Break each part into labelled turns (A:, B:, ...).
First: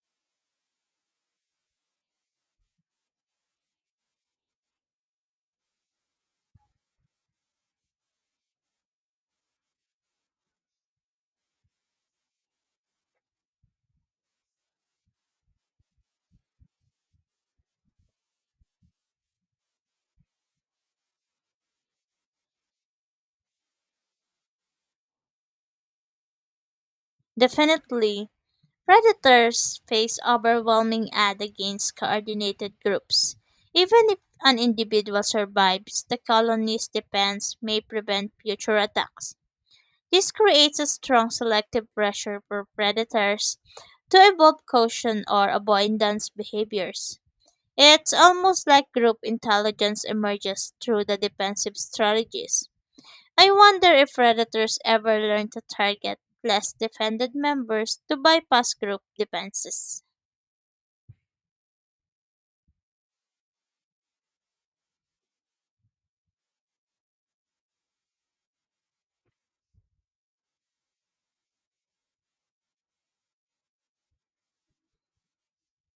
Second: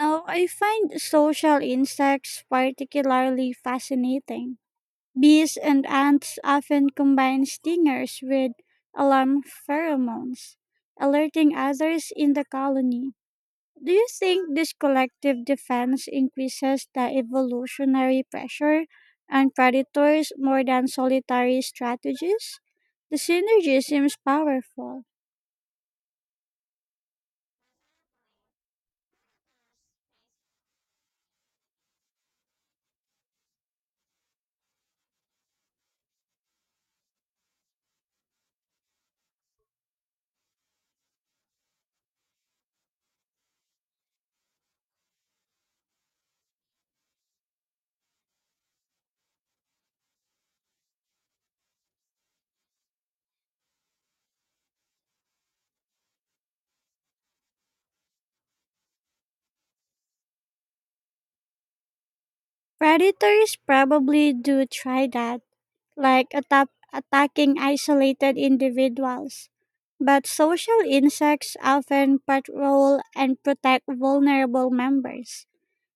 A: Now, I find social insects particularly fascinating. Bees and ants often combine stingers with alarm pheromones, alerting others in the colony. Do you think this collective defense increases the evolutionary pressure on predators more than solitary strategies? The synergy seems powerful.
B: Definitely, predators face overwhelming odds against coordinated groups. Even if an individual survives, the colony's defense may prevent future attacks. This creates a strong selective pressure for predators to evolve caution or avoidance behaviors. It's almost like group intelligence emerges through the defensive strategies. I wonder if predators ever learn to target less defended members to bypass group defenses.
A: Predators probably do try that, like attacking isolated individuals. But social insects often patrol and protect vulnerable members.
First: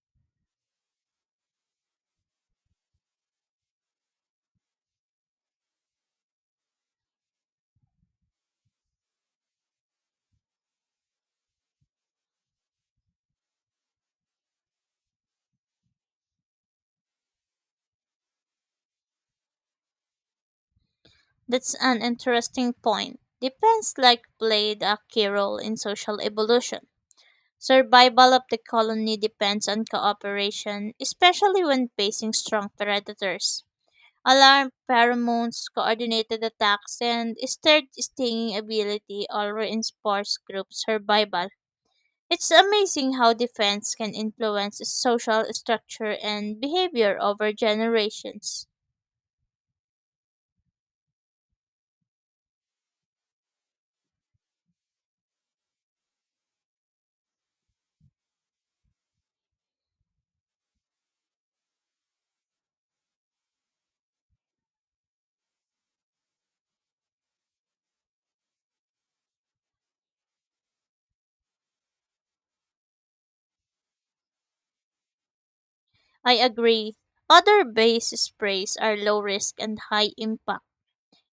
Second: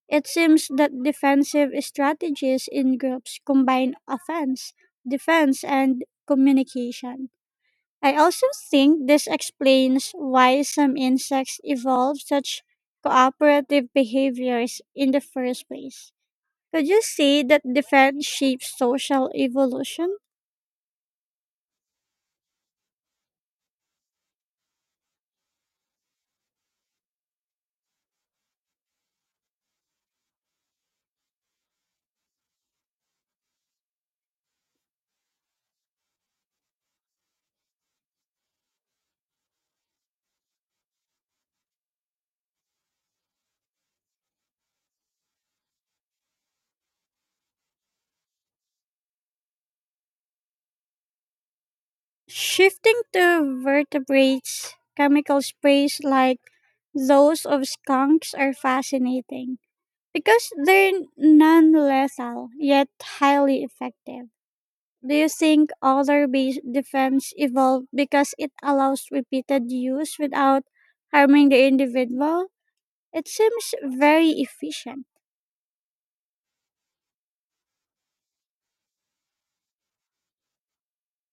A: It seems that defensive strategies in groups combine offense, defense, and communication. I also think this explains why some insects evolve such cooperative behaviors in the first place. Could you say that defense shapes social evolution?
B: That's an interesting point. Defense like played a key role in social evolution. Survival of the colony depends on cooperation, especially when facing strong predators. Alarm pheromones, coordinated attacks, and stirred stinging ability all reinforce group survival. It's amazing how defense can influence social structure and behavior over generations.
A: Shifting to vertebrates, chemical sprays like those of skunks are fascinating because they're non lethal yet highly effective. Do you think other base defense evolved because it allows repeated use without harming the individual? It seems very efficient.
B: I agree. Other base sprays are low risk and high impact.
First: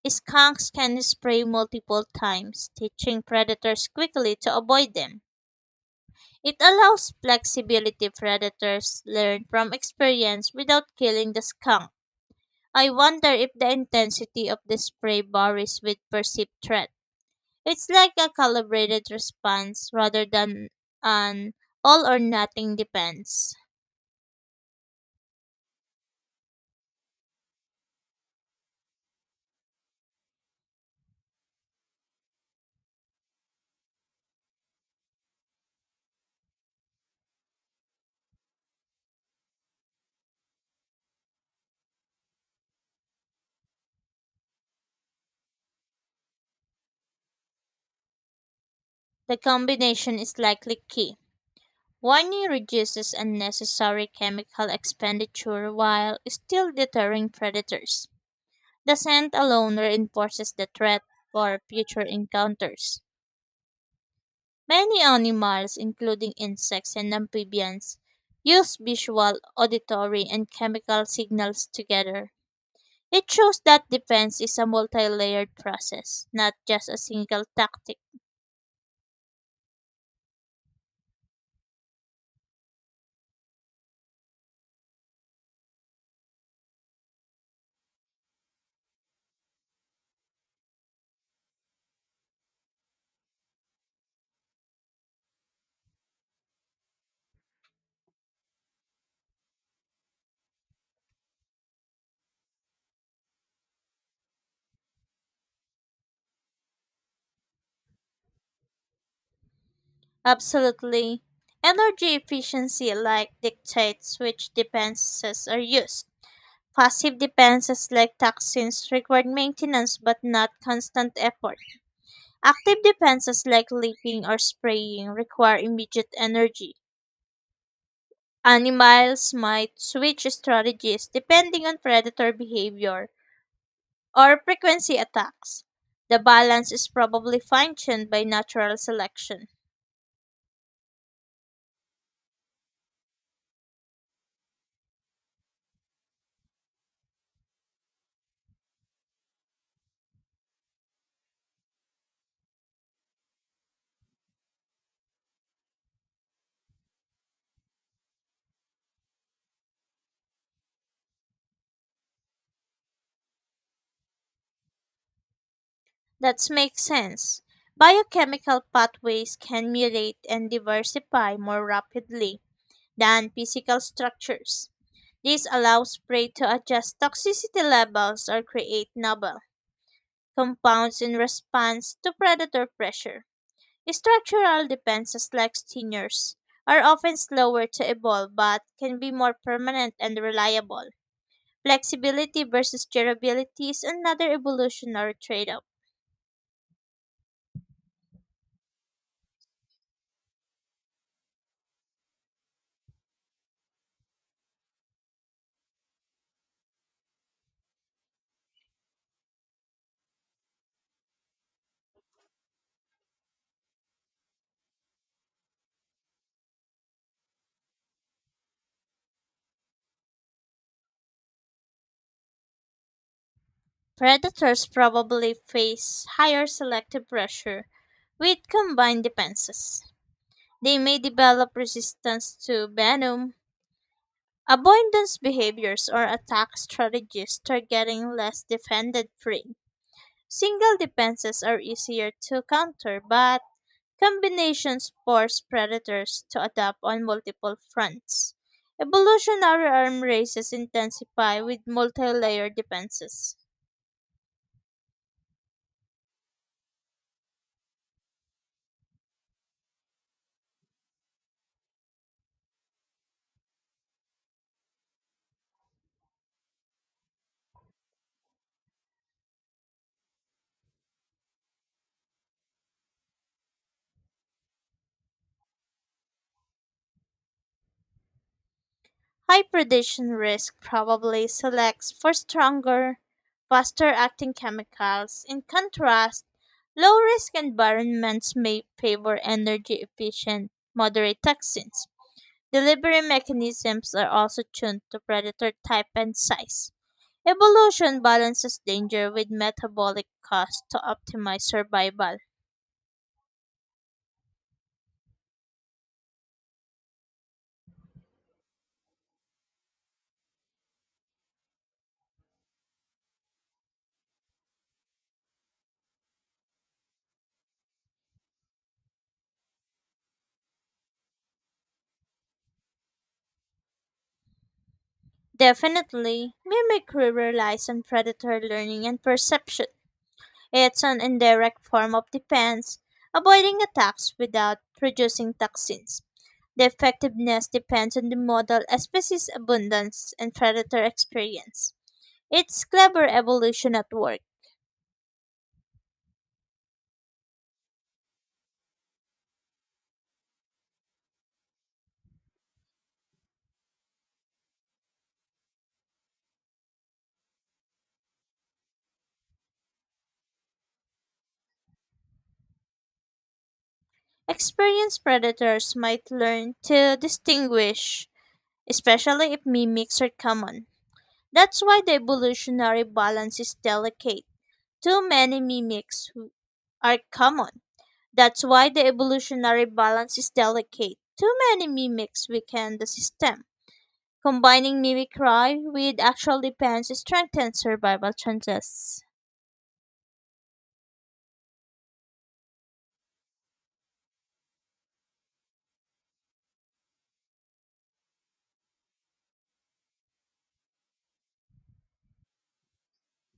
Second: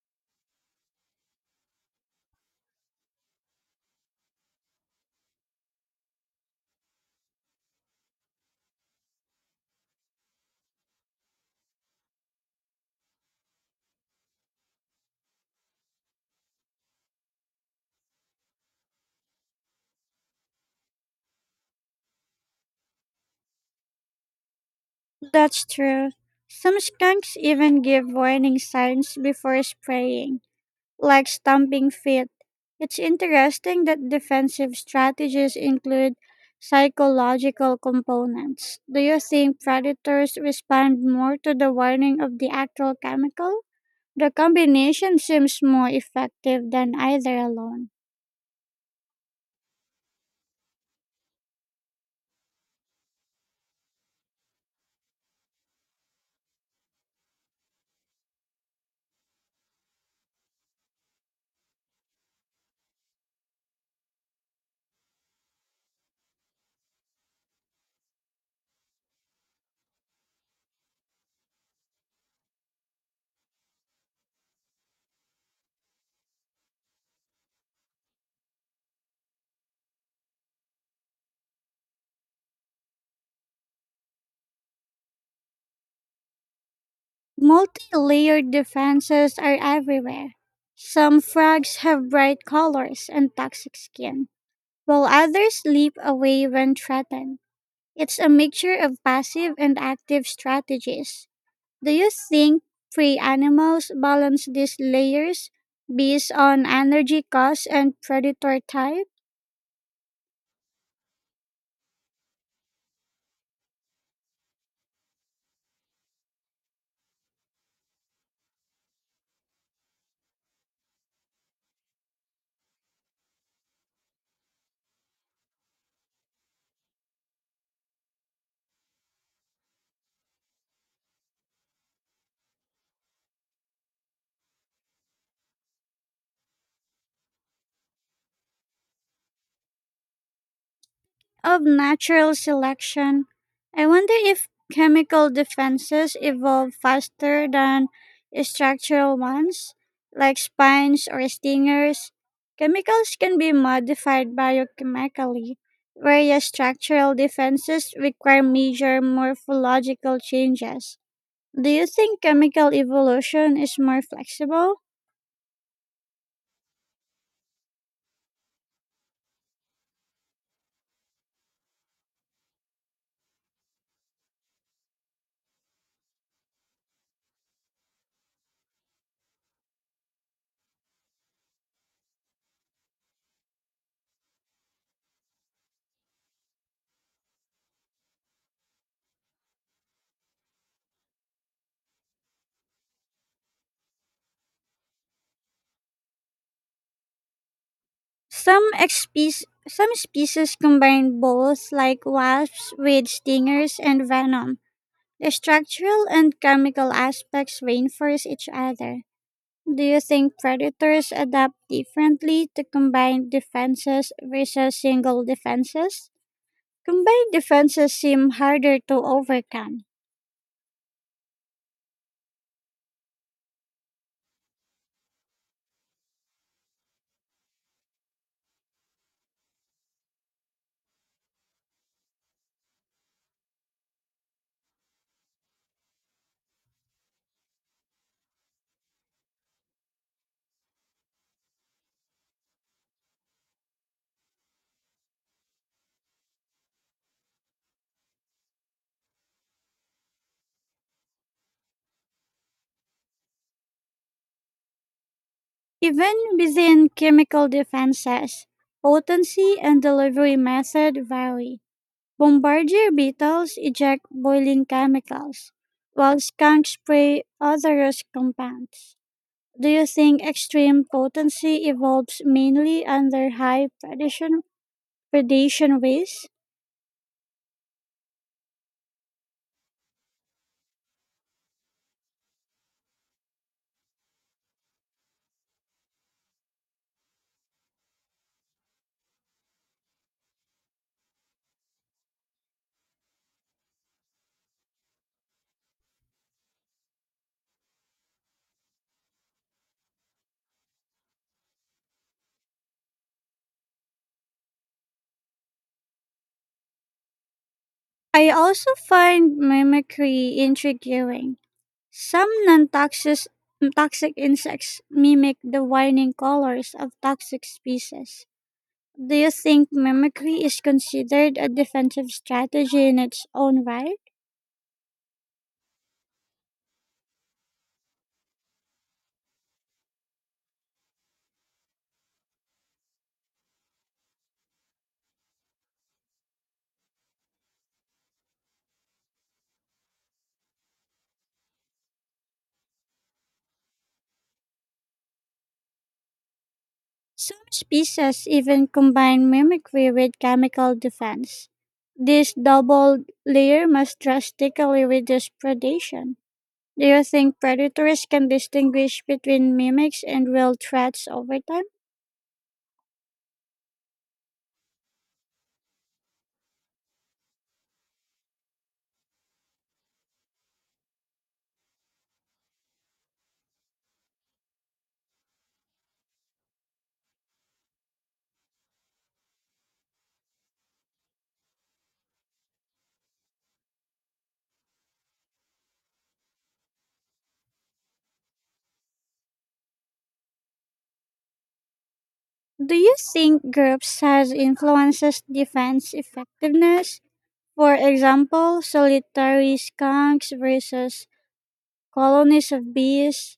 B: Skunks can spray multiple times, teaching predators quickly to avoid them. It allows flexibility predators learn from experience without killing the skunk. I wonder if the intensity of the spray varies with perceived threat. It's like a calibrated response rather than an all or nothing depends.
A: That's true. Some skunks even give warning signs before spraying, like stamping feet. It's interesting that defensive strategies include psychological components. Do you think predators respond more to the warning of the actual chemical? The combination seems more effective than either alone.
B: The combination is likely key. Warning reduces unnecessary chemical expenditure while still deterring predators. The scent alone reinforces the threat for future encounters. Many animals, including insects and amphibians, use visual, auditory, and chemical signals together. It shows that defense is a multi layered process, not just a single tactic.
A: Multi layered defenses are everywhere. Some frogs have bright colors and toxic skin, while others leap away when threatened. It's a mixture of passive and active strategies. Do you think free animals balance these layers based on energy costs and predator type?
B: Absolutely. Energy efficiency like dictates which defenses are used. Passive defenses like toxins require maintenance but not constant effort. Active defenses like leaping or spraying require immediate energy. Animals might switch strategies depending on predator behavior, or frequency attacks. The balance is probably fine-tuned by natural selection.
A: Of natural selection, I wonder if chemical defenses evolve faster than structural ones, like spines or stingers. Chemicals can be modified biochemically, whereas structural defenses require major morphological changes. Do you think chemical evolution is more flexible?
B: That makes sense. Biochemical pathways can mutate and diversify more rapidly than physical structures. This allows prey to adjust toxicity levels or create novel compounds in response to predator pressure. Structural defenses like stingers are often slower to evolve but can be more permanent and reliable. Flexibility versus durability is another evolutionary trade off.
A: Some species combine both, like wasps with stingers and venom. The structural and chemical aspects reinforce each other. Do you think predators adapt differently to combined defenses versus single defenses? Combined defenses seem harder to overcome.
B: Predators probably face higher selective pressure with combined defenses. They may develop resistance to venom, avoidance behaviors, or attack strategies targeting less defended prey. Single defenses are easier to counter, but combinations force predators to adapt on multiple fronts. Evolutionary arm races intensify with multi layer defenses.
A: Even within chemical defenses, potency and delivery method vary. Bombardier beetles eject boiling chemicals, while skunks spray odorous compounds. Do you think extreme potency evolves mainly under high predation, predation ways?
B: High predation risk probably selects for stronger, faster-acting chemicals. In contrast, low-risk environments may favor energy-efficient, moderate toxins. Delivery mechanisms are also tuned to predator type and size. Evolution balances danger with metabolic cost to optimize survival.
A: I also find mimicry intriguing. Some non-toxic toxic insects mimic the whining colors of toxic species. Do you think mimicry is considered a defensive strategy in its own right?
B: Definitely, mimicry relies on predator learning and perception. It's an indirect form of defense, avoiding attacks without producing toxins. The effectiveness depends on the model, species abundance, and predator experience. It's clever evolution at work.
A: Some species even combine mimicry with chemical defense. This double layer must drastically reduce predation. Do you think predators can distinguish between mimics and real threats over time?
B: Experienced predators might learn to distinguish, especially if mimics are common. That's why the evolutionary balance is delicate. Too many mimics are common. That's why the evolutionary balance is delicate. Too many mimics weaken the system. Combining mimicry with actual defense strengthens survival chances.
A: Do you think group size influences defense effectiveness? For example, solitary skunks versus colonies of bees.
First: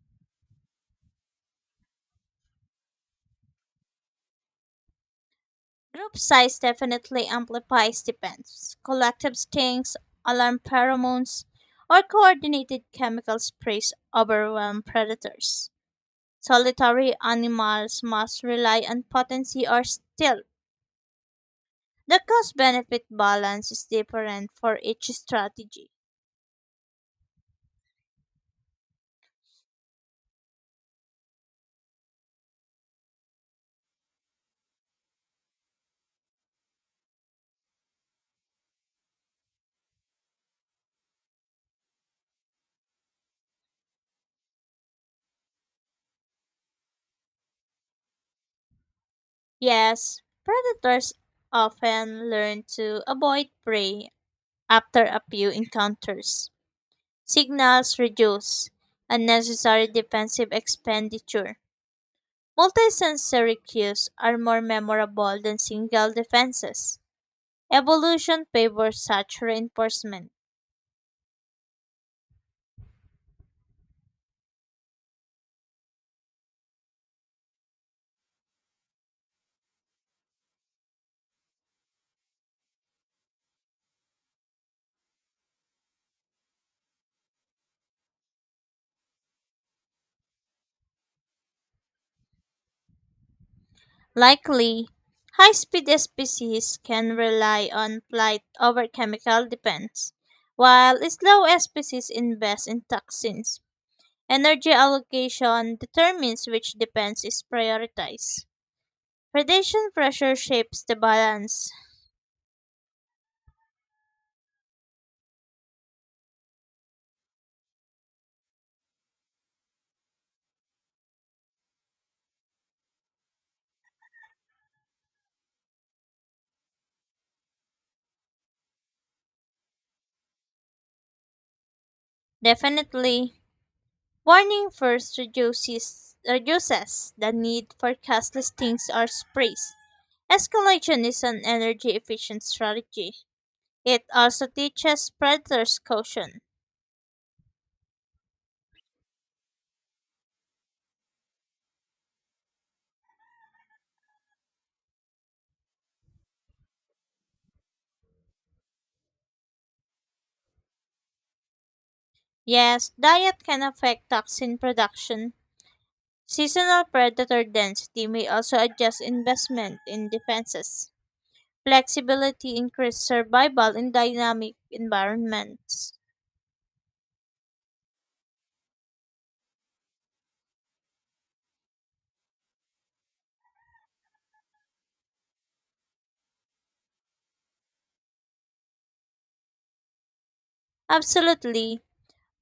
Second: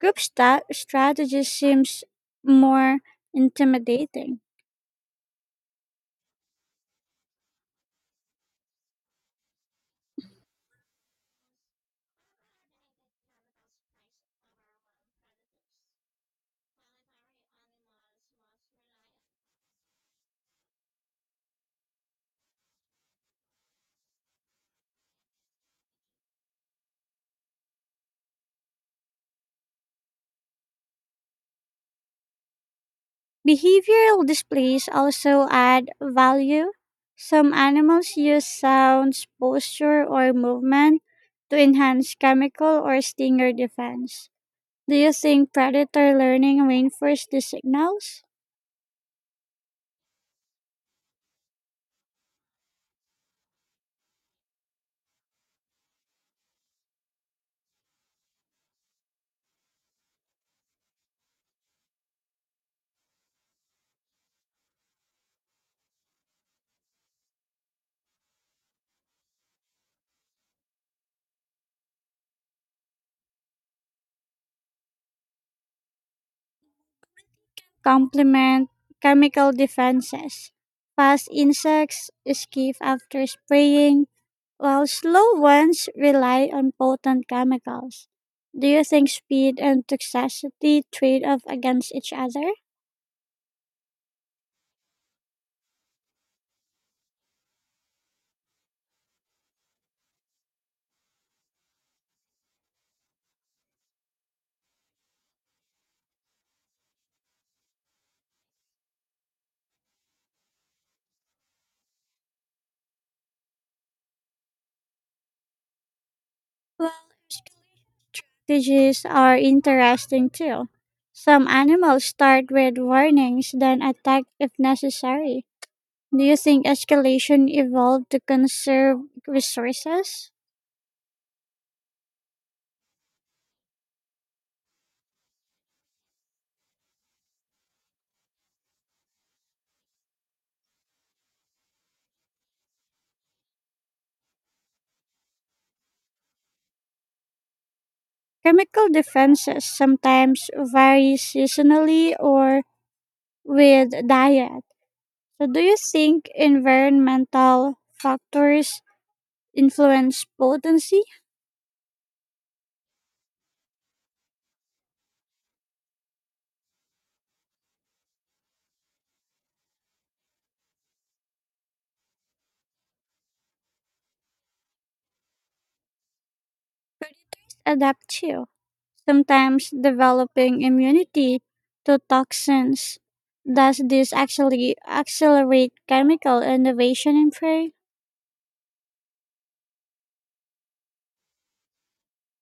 A: Strategy seems more intimidating.
B: Group size definitely amplifies defense. Collective stings, alarm pheromones, or coordinated chemical sprays overwhelm predators. Solitary animals must rely on potency or stealth. The cost benefit balance is different for each strategy.
A: Behavioral displays also add value. Some animals use sounds, posture, or movement to enhance chemical or stinger defense. Do you think predator learning reinforces the signals?
B: Yes, predators often learn to avoid prey after a few encounters. Signals reduce unnecessary defensive expenditure. Multisensory cues are more memorable than single defenses. Evolution favors such reinforcement.
A: Complement chemical defenses. Fast insects escape after spraying, while slow ones rely on potent chemicals. Do you think speed and toxicity trade off against each other?
B: Likely, high speed species can rely on flight over chemical dependence, while slow species invest in toxins. Energy allocation determines which defense is prioritized. Predation pressure shapes the balance.
A: Well, strategies are interesting too. Some animals start with warnings, then attack if necessary. Do you think escalation evolved to conserve resources?
B: Definitely, warning first reduces the need for cast listings or sprays. Escalation is an energy efficient strategy. It also teaches predators caution.
A: Chemical defenses sometimes vary seasonally or with diet. So, do you think environmental factors influence potency?
B: Yes, diet can affect toxin production. Seasonal predator density may also adjust investment in defenses. Flexibility increases survival in dynamic environments.
A: Adapt too. Sometimes developing immunity to toxins. Does this actually accelerate chemical innovation in prey?
B: Absolutely.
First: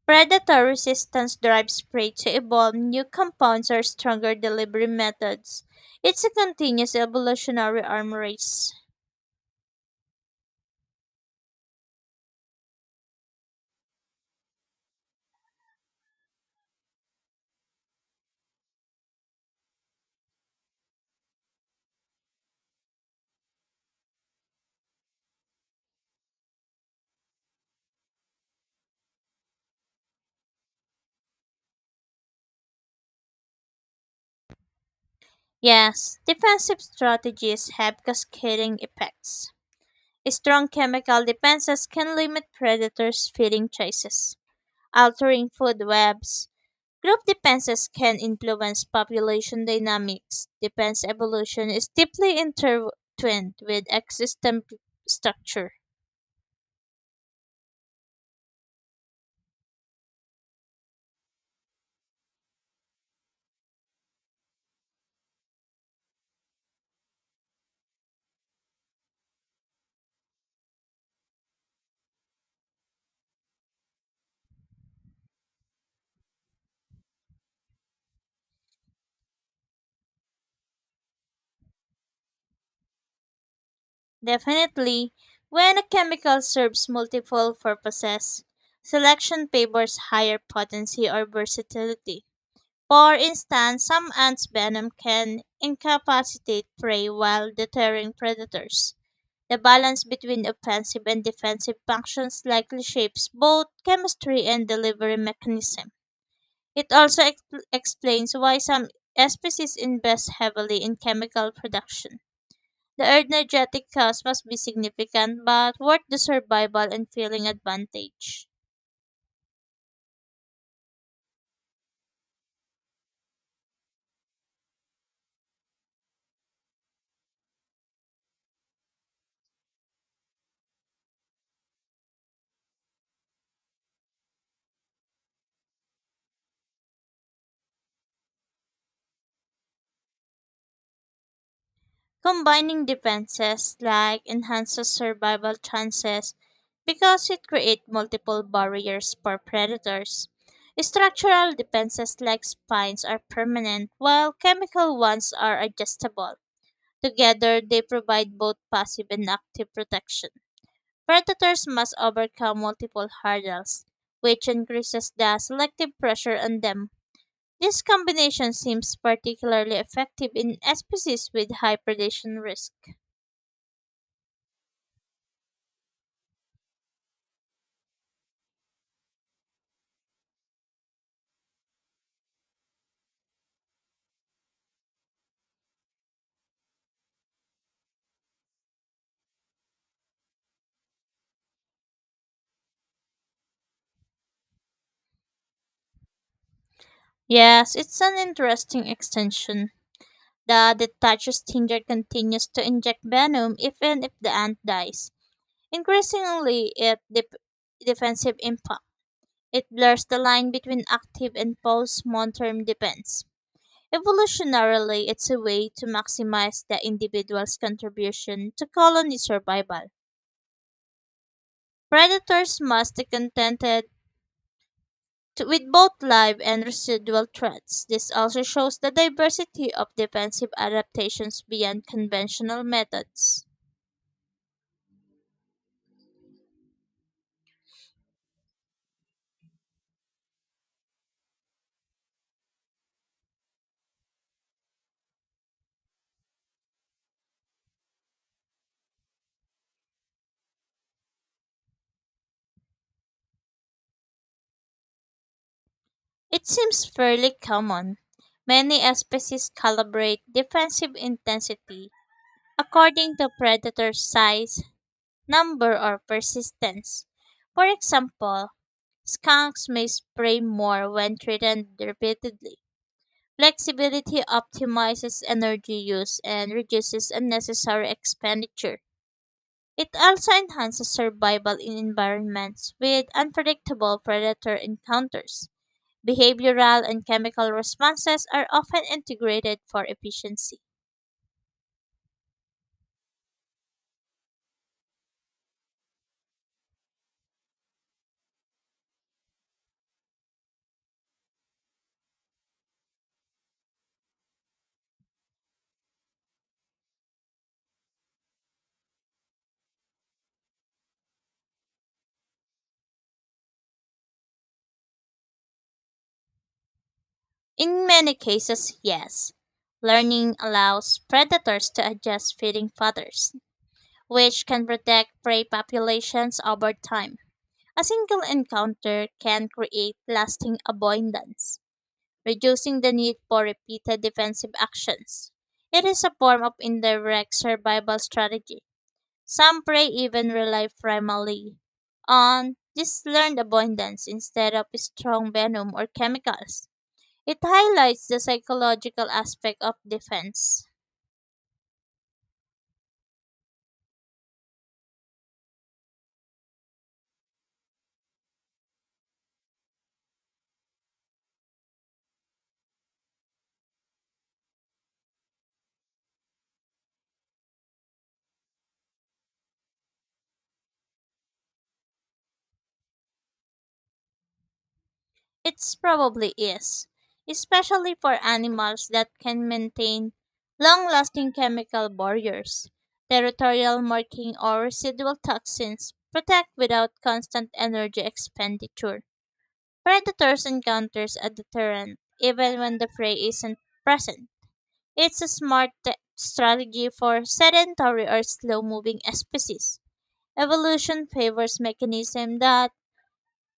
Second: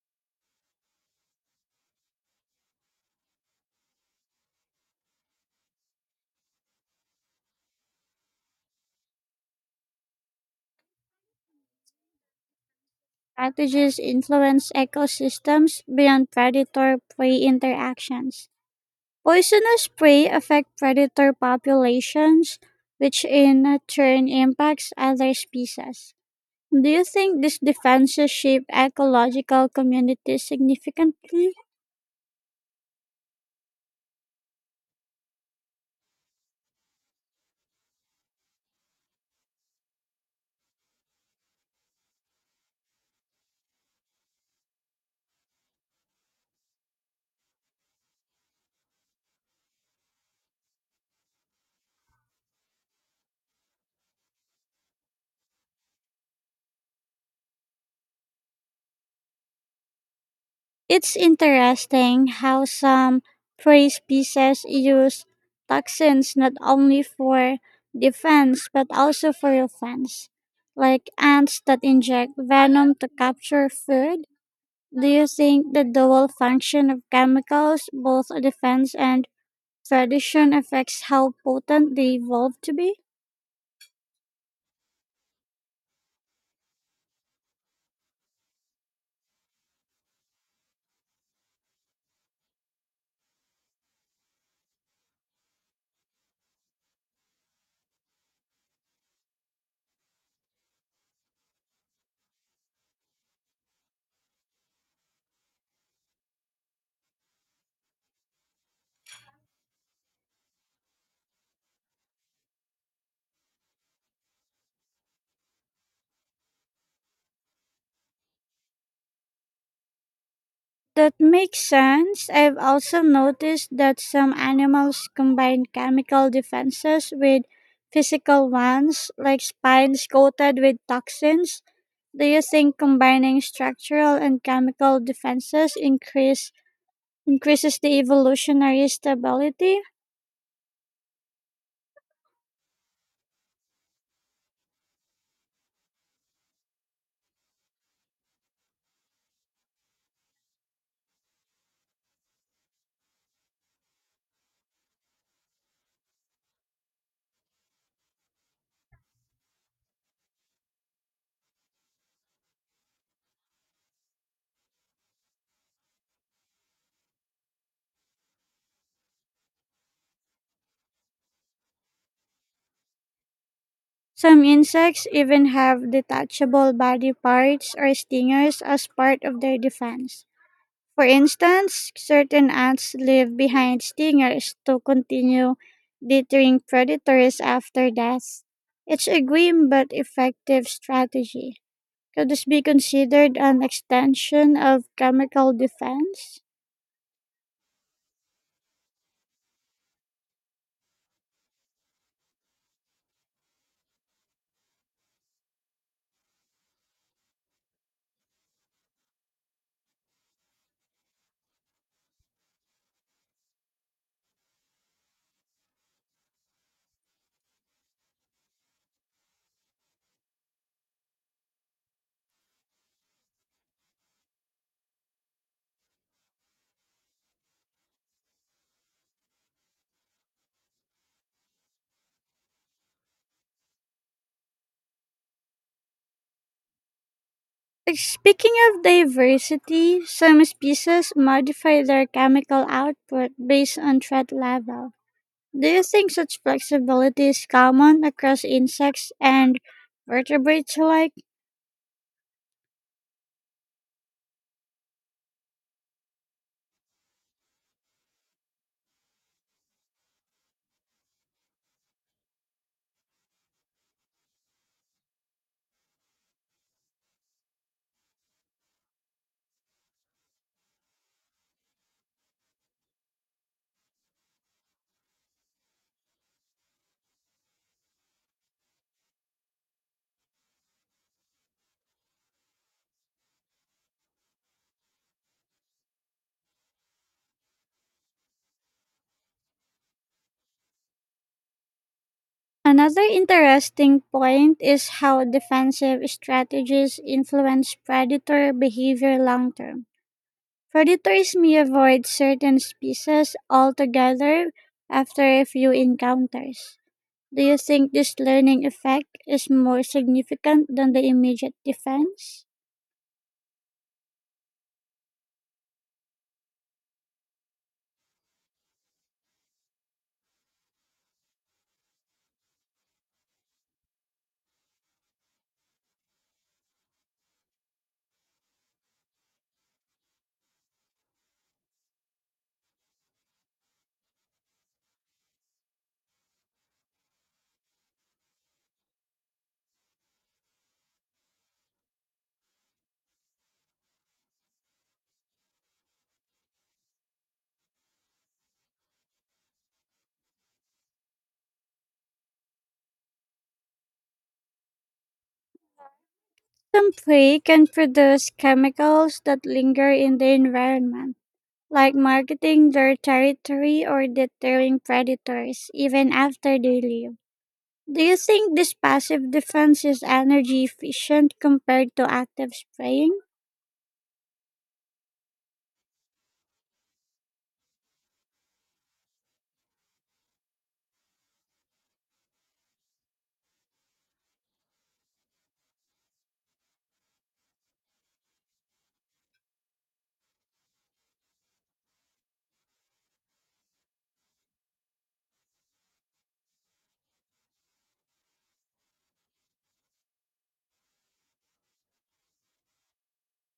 B: Predator resistance drives prey to evolve new compounds or stronger delivery methods. It's a continuous evolutionary arm race.
A: Strategies influence ecosystems beyond predator prey interactions. Poisonous prey affect predator populations, which in turn impacts other species. Do you think these defenses shape ecological communities significantly?
B: Yes, defensive strategies have cascading effects. Strong chemical defenses can limit predators' feeding choices, altering food webs. Group defenses can influence population dynamics. Defense evolution is deeply intertwined with existent structure.
A: It's interesting how some prey species use toxins not only for defense but also for offense, like ants that inject venom to capture food. Do you think the dual function of chemicals, both defense and predation, affects how potent they evolve to be?
B: Definitely, when a chemical serves multiple purposes, selection favors higher potency or versatility. For instance, some ants' venom can incapacitate prey while deterring predators. The balance between offensive and defensive functions likely shapes both chemistry and delivery mechanism. It also explains why some species invest heavily in chemical production. The energetic cost must be significant but worth the survival and feeling advantage.
A: That makes sense. I've also noticed that some animals combine chemical defenses with physical ones, like spines coated with toxins. Do you think combining structural and chemical defenses increases the evolutionary stability?
B: Combining defenses like enhances survival chances because it creates multiple barriers for predators. Structural defenses like spines are permanent, while chemical ones are adjustable. Together, they provide both passive and active protection. Predators must overcome multiple hurdles, which increases the selective pressure on them. This combination seems particularly effective in species with high predation risk.
A: Some insects even have detachable body parts or stingers as part of their defense. For instance, certain ants leave behind stingers to continue deterring predators after death. It's a grim but effective strategy. Could this be considered an extension of chemical defense?
B: Yes, it's an interesting extension. The detached stinger continues to inject venom even if the ant dies, increasingly it dep defensive impact. It blurs the line between active and post term defense. Evolutionarily, it's a way to maximize the individual's contribution to colony survival. Predators must be contented with both live and residual threats. This also shows the diversity of defensive adaptations beyond conventional methods.
A: Speaking of diversity, some species modify their chemical output based on threat level. Do you think such flexibility is common across insects and vertebrates alike?
B: It seems fairly common. Many species calibrate defensive intensity according to predator size, number, or persistence. For example, skunks may spray more when threatened repeatedly. Flexibility optimizes energy use and reduces unnecessary expenditure. It also enhances survival in environments with unpredictable predator encounters. Behavioral and chemical responses are often integrated for efficiency.
A: Another interesting point is how defensive strategies influence predator behavior long term. Predators may avoid certain species altogether after a few encounters. Do you think this learning effect is more significant than the immediate defense?
B: In many cases, yes. Learning allows predators to adjust feeding patterns, which can protect prey populations over time. A single encounter can create lasting abundance, reducing the need for repeated defensive actions. It is a form of indirect survival strategy. Some prey even rely primarily on this learned abundance instead of strong venom or chemicals. It highlights the psychological aspect of defense.
A: Some prey can produce chemicals that linger in the environment, like marketing their territory or deterring predators even after they leave. Do you think this passive defense is energy efficient compared to active spraying?
B: It's probably is, especially for animals that can maintain long lasting chemical barriers. Territorial marking or residual toxins protect without constant energy expenditure. Predators encounters a deterrent even when the prey isn't present. It's a smart strategy for sedentary or slow moving species. Evolution favors mechanisms that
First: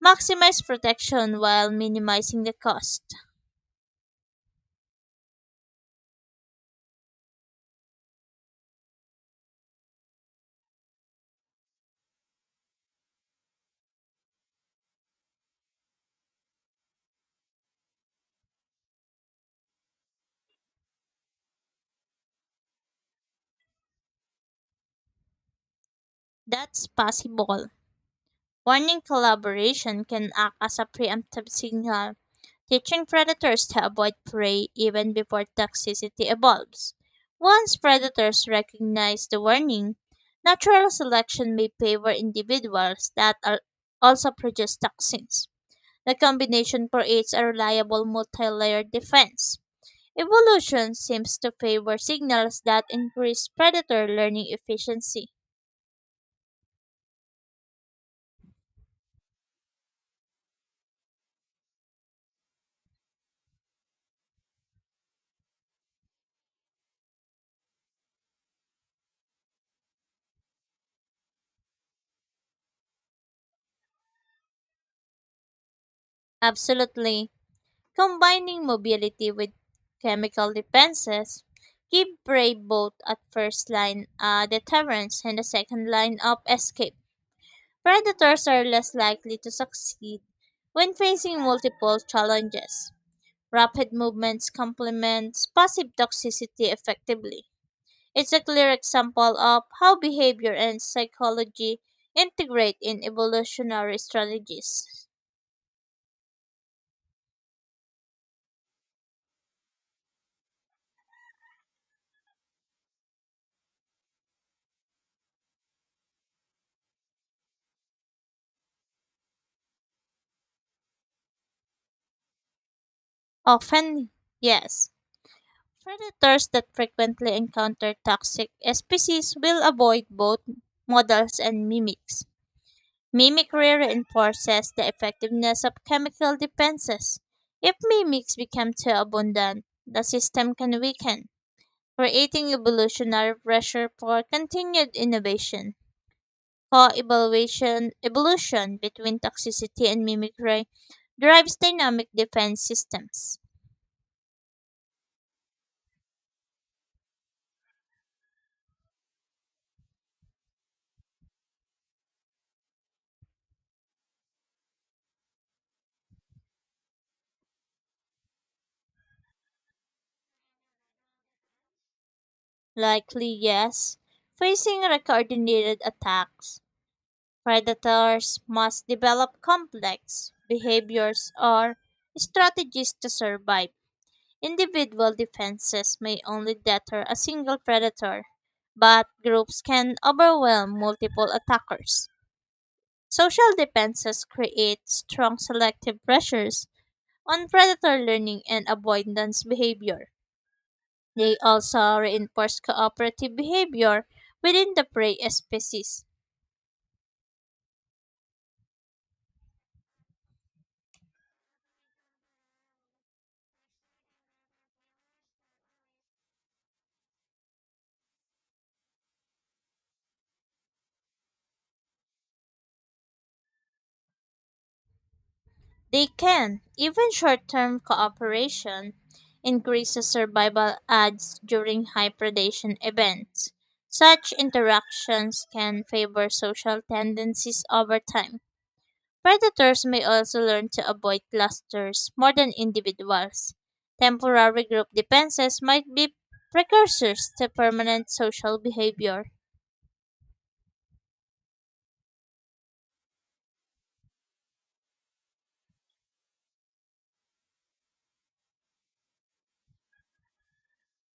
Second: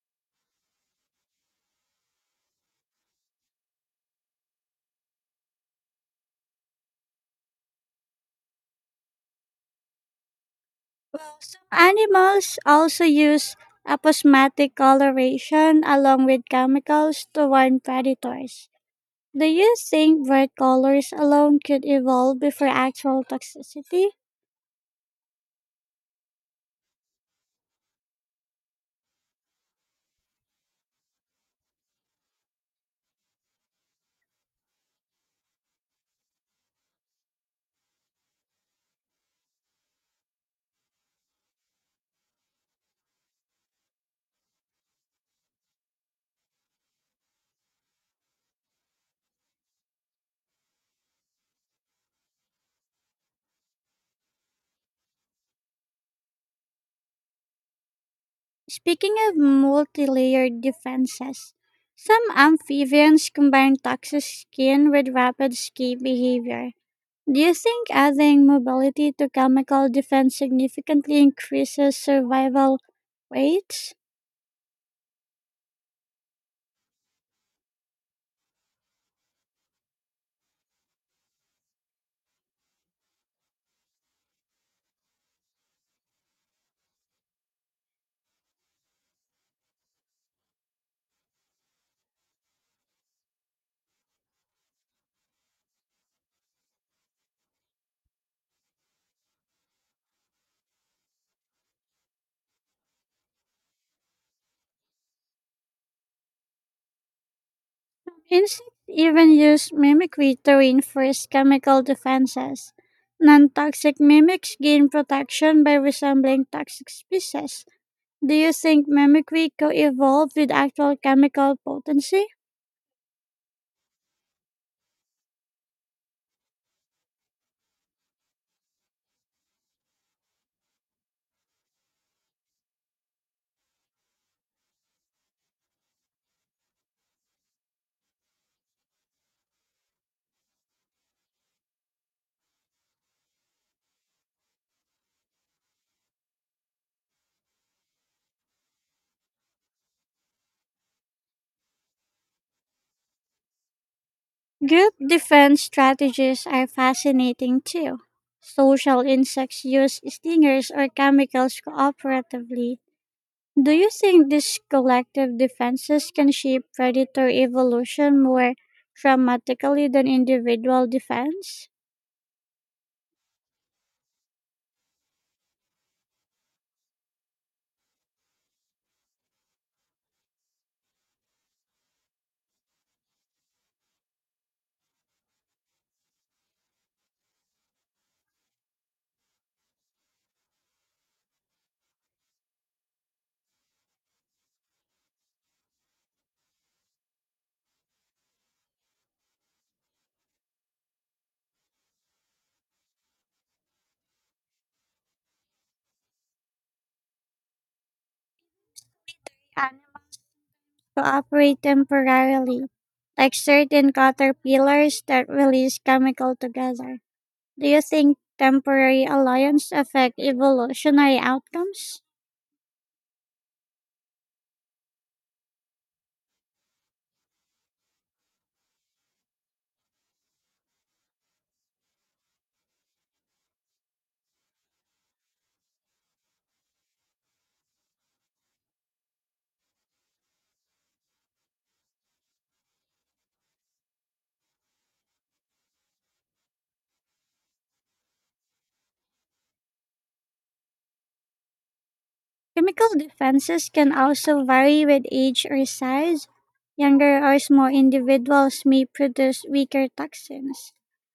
B: maximize protection while minimizing the cost.
A: Well, some animals also use aposematic coloration along with chemicals to warn predators. Do you think bright colors alone could evolve before actual toxicity?
B: That's possible. Warning collaboration can act as a preemptive signal, teaching predators to avoid prey even before toxicity evolves. Once predators recognize the warning, natural selection may favor individuals that are also produce toxins. The combination creates a reliable multi-layered defense. Evolution seems to favor signals that increase predator learning efficiency.
A: Speaking of multi layered defenses, some amphibians combine toxic skin with rapid escape behavior. Do you think adding mobility to chemical defense significantly increases survival rates?
B: Absolutely. Combining mobility with chemical defenses give prey both at first line deterrence and the second line of escape. Predators are less likely to succeed when facing multiple challenges. Rapid movements complements passive toxicity effectively. It's a clear example of how behavior and psychology integrate in evolutionary strategies.
A: Insects even use mimicry to reinforce chemical defenses. Non toxic mimics gain protection by resembling toxic species. Do you think mimicry co evolved with actual chemical potency?
B: Often, yes. Predators that frequently encounter toxic species will avoid both models and mimics. Mimicry reinforces the effectiveness of chemical defenses. If mimics become too abundant, the system can weaken, creating evolutionary pressure for continued innovation. Co-evaluation evolution between toxicity and mimicry drives dynamic defense systems.
A: Group defense strategies are fascinating too. Social insects use stingers or chemicals cooperatively. Do you think these collective defenses can shape predator evolution more dramatically than individual defense?
B: Likely, yes. Facing coordinated attacks, predators must develop complex behaviors or strategies to survive. Individual defenses may only deter a single predator, but groups can overwhelm multiple attackers. Social defenses create strong selective pressures on predator learning and avoidance behavior. They also reinforce cooperative behavior within the prey species.
A: Animals cooperate temporarily, like certain caterpillars that release chemical together. Do you think temporary alliance affect evolutionary outcomes?
B: They can, even short term cooperation, increases survival odds during high predation events. Such interactions can favor social tendencies over time. Predators may also learn to avoid clusters more than individuals. Temporary group defenses might be precursors to permanent social behavior.
A: Chemical defenses can also vary with age or size. Younger or small individuals may produce weaker toxins.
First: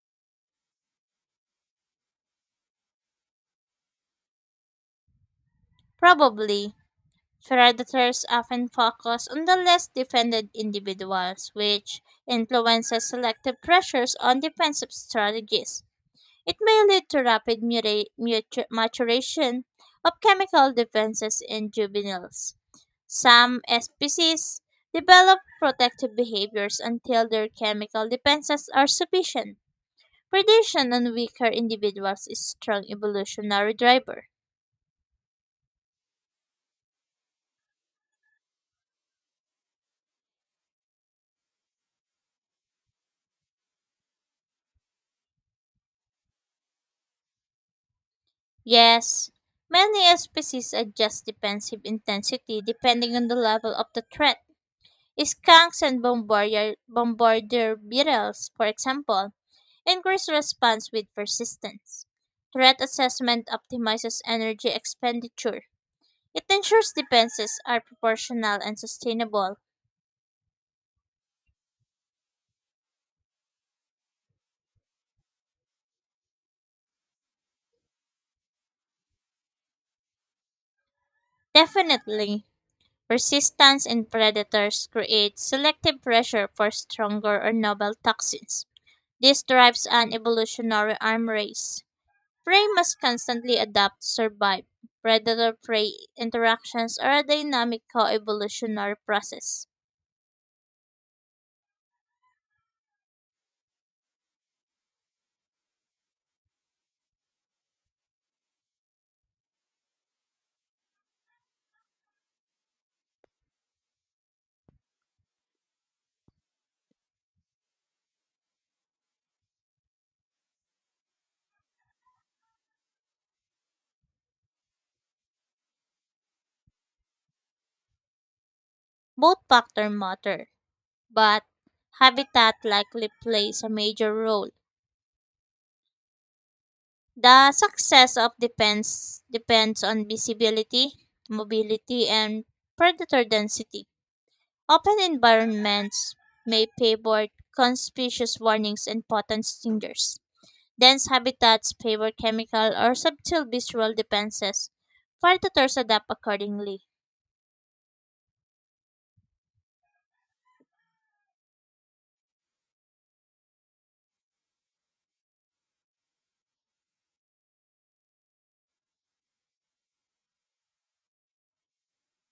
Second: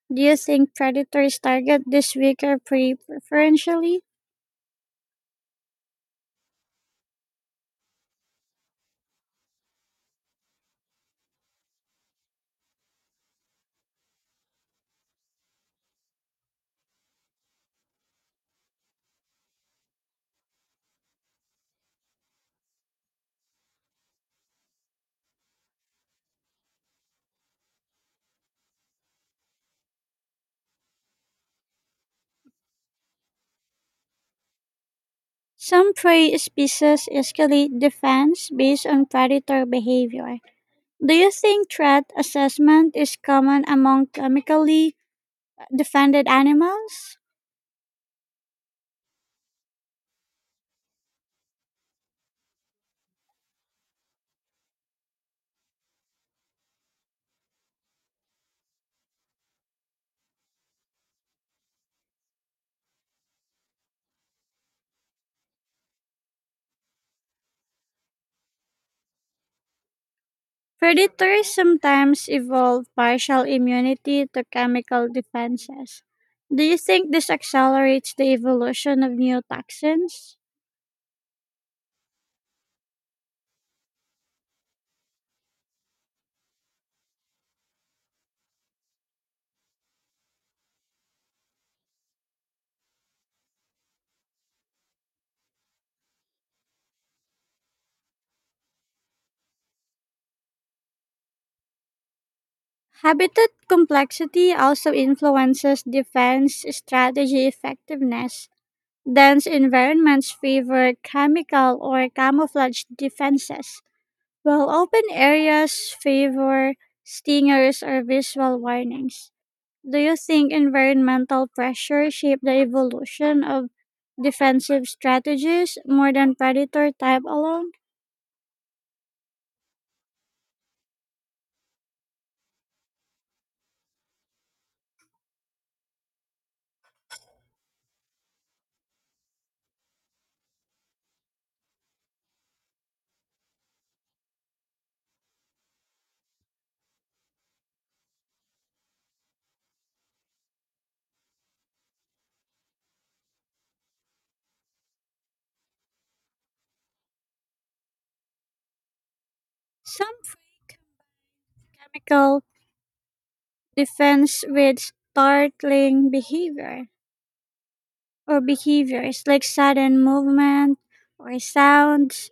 A: Do you think predators target this weaker prey preferentially?
B: Probably, predators often focus on the less defended individuals, which influences selective pressures on defensive strategies. It may lead to rapid maturation of chemical defenses in juveniles. Some species develop protective behaviors until their chemical defenses are sufficient. Predation on weaker individuals is a strong evolutionary driver.
A: Some prey species escalate defense based on predator behavior. Do you think threat assessment is common among chemically defended animals?
B: Yes, many species adjust defensive intensity depending on the level of the threat. Skunks and bombardier beetles, for example, increase response with persistence. Threat assessment optimizes energy expenditure. It ensures defenses are proportional and sustainable.
A: Predators sometimes evolve partial immunity to chemical defenses. Do you think this accelerates the evolution of new toxins?
B: Definitely, resistance in predators creates selective pressure for stronger or novel toxins. This drives an evolutionary arm race. Prey must constantly adapt to survive. Predator prey interactions are a dynamic coevolutionary process.
A: Habitat complexity also influences defense strategy effectiveness. Dense environments favor chemical or camouflage defenses, while open areas favor stingers or visual warnings. Do you think environmental pressure shaped the evolution of defensive strategies more than predator type alone?
B: Both factors matter, but habitat likely plays a major role. The success of depends on visibility, mobility, and predator density. Open environments may favor conspicuous warnings and potent stingers. Dense habitats favor chemical or subtle visual defenses. Predators adapt accordingly.
A: Some fake chemical defense with startling behavior or behaviors like sudden movement or sounds.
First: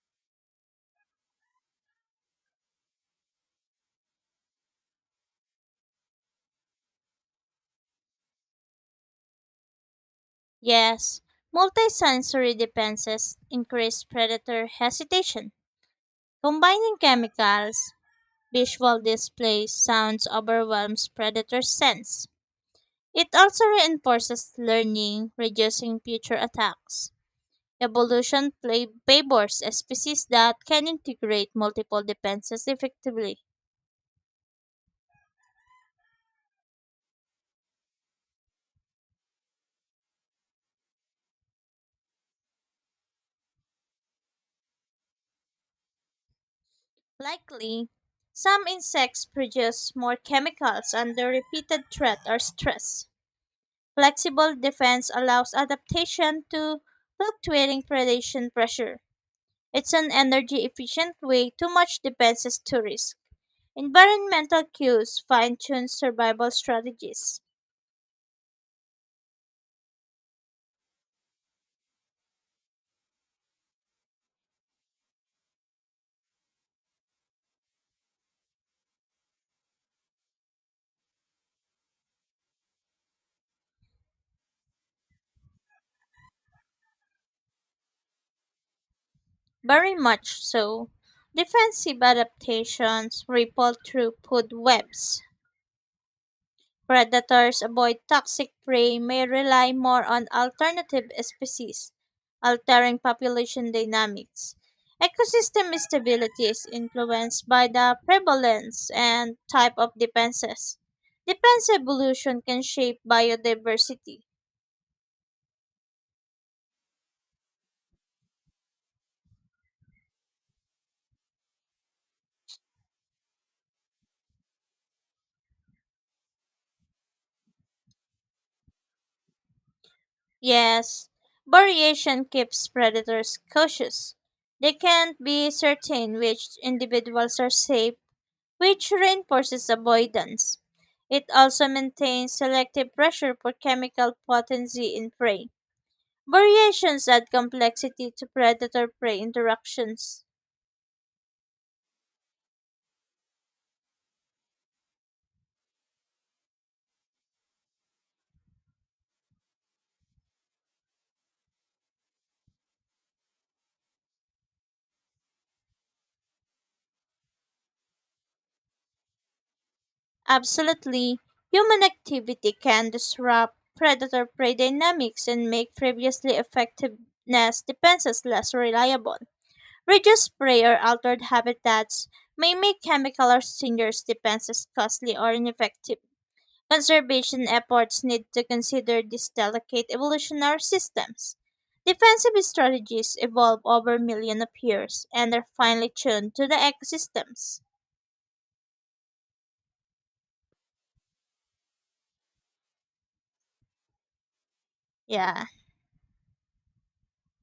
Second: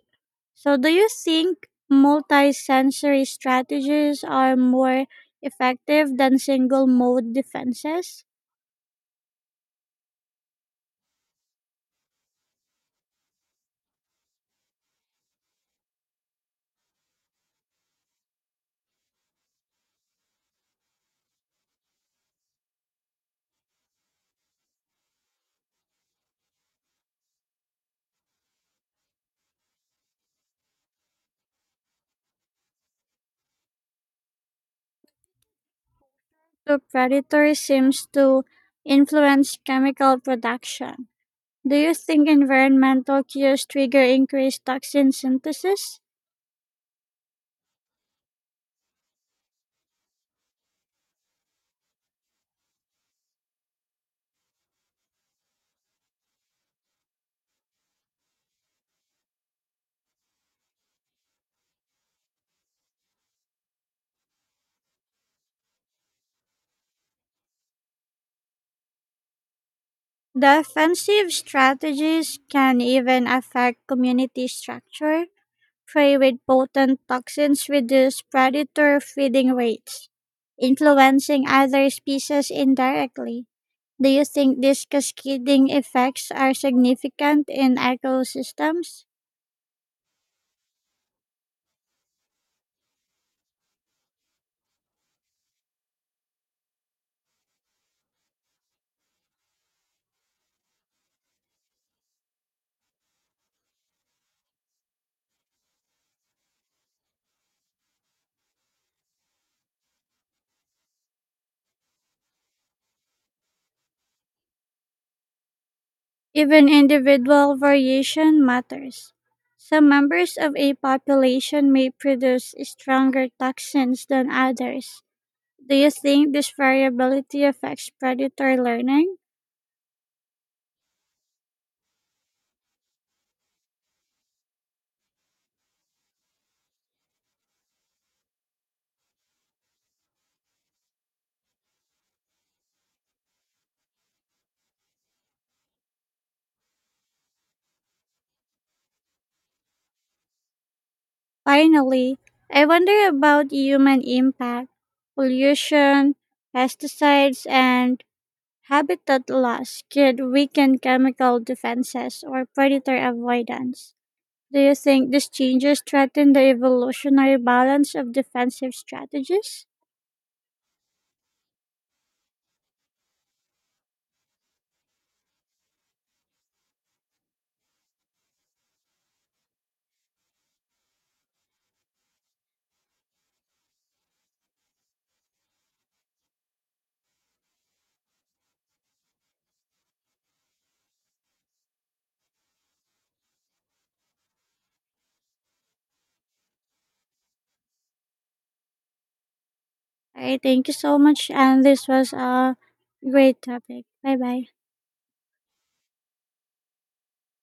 A: So do you think multi-sensory strategies are more effective than single mode defenses?
B: Yes, multisensory defenses increase predator hesitation. Combining chemicals, visual displays, sounds overwhelms predator sense. It also reinforces learning, reducing future attacks. Evolution play favors a species that can integrate multiple defenses effectively.
A: To predators seems to influence chemical production. Do you think environmental cues trigger increased toxin synthesis?
B: Likely, some insects produce more chemicals under repeated threat or stress. Flexible defense allows adaptation to fluctuating predation pressure. It's an energy efficient way to match defenses to risk. Environmental cues fine tune survival strategies.
A: Defensive strategies can even affect community structure. Prey with potent toxins reduce predator feeding rates, influencing other species indirectly. Do you think these cascading effects are significant in ecosystems?
B: Very much so. Defensive adaptations ripple through food webs. Predators avoid toxic prey may rely more on alternative species, altering population dynamics. Ecosystem stability is influenced by the prevalence and type of defenses. Defense evolution can shape biodiversity.
A: Even individual variation matters. Some members of a population may produce stronger toxins than others. Do you think this variability affects predator learning?
B: Yes, variation keeps predators cautious. They can't be certain which individuals are safe, which reinforces avoidance. It also maintains selective pressure for chemical potency in prey. Variations add complexity to predator prey interactions.
A: Finally, I wonder about human impact. Pollution, pesticides, and habitat loss could weaken chemical defenses or predator avoidance. Do you think these changes threaten the evolutionary balance of defensive strategies?
B: Absolutely, human activity can disrupt predator prey dynamics and make previously effective nest defenses less reliable. Reduced prey or altered habitats may make chemical or singer's defenses costly or ineffective. Conservation efforts need to consider these delicate evolutionary systems. Defensive strategies evolve over millions of years and are finely tuned to the ecosystems.
A: I thank you so much, and this was a great topic. Bye bye.
B: Yeah.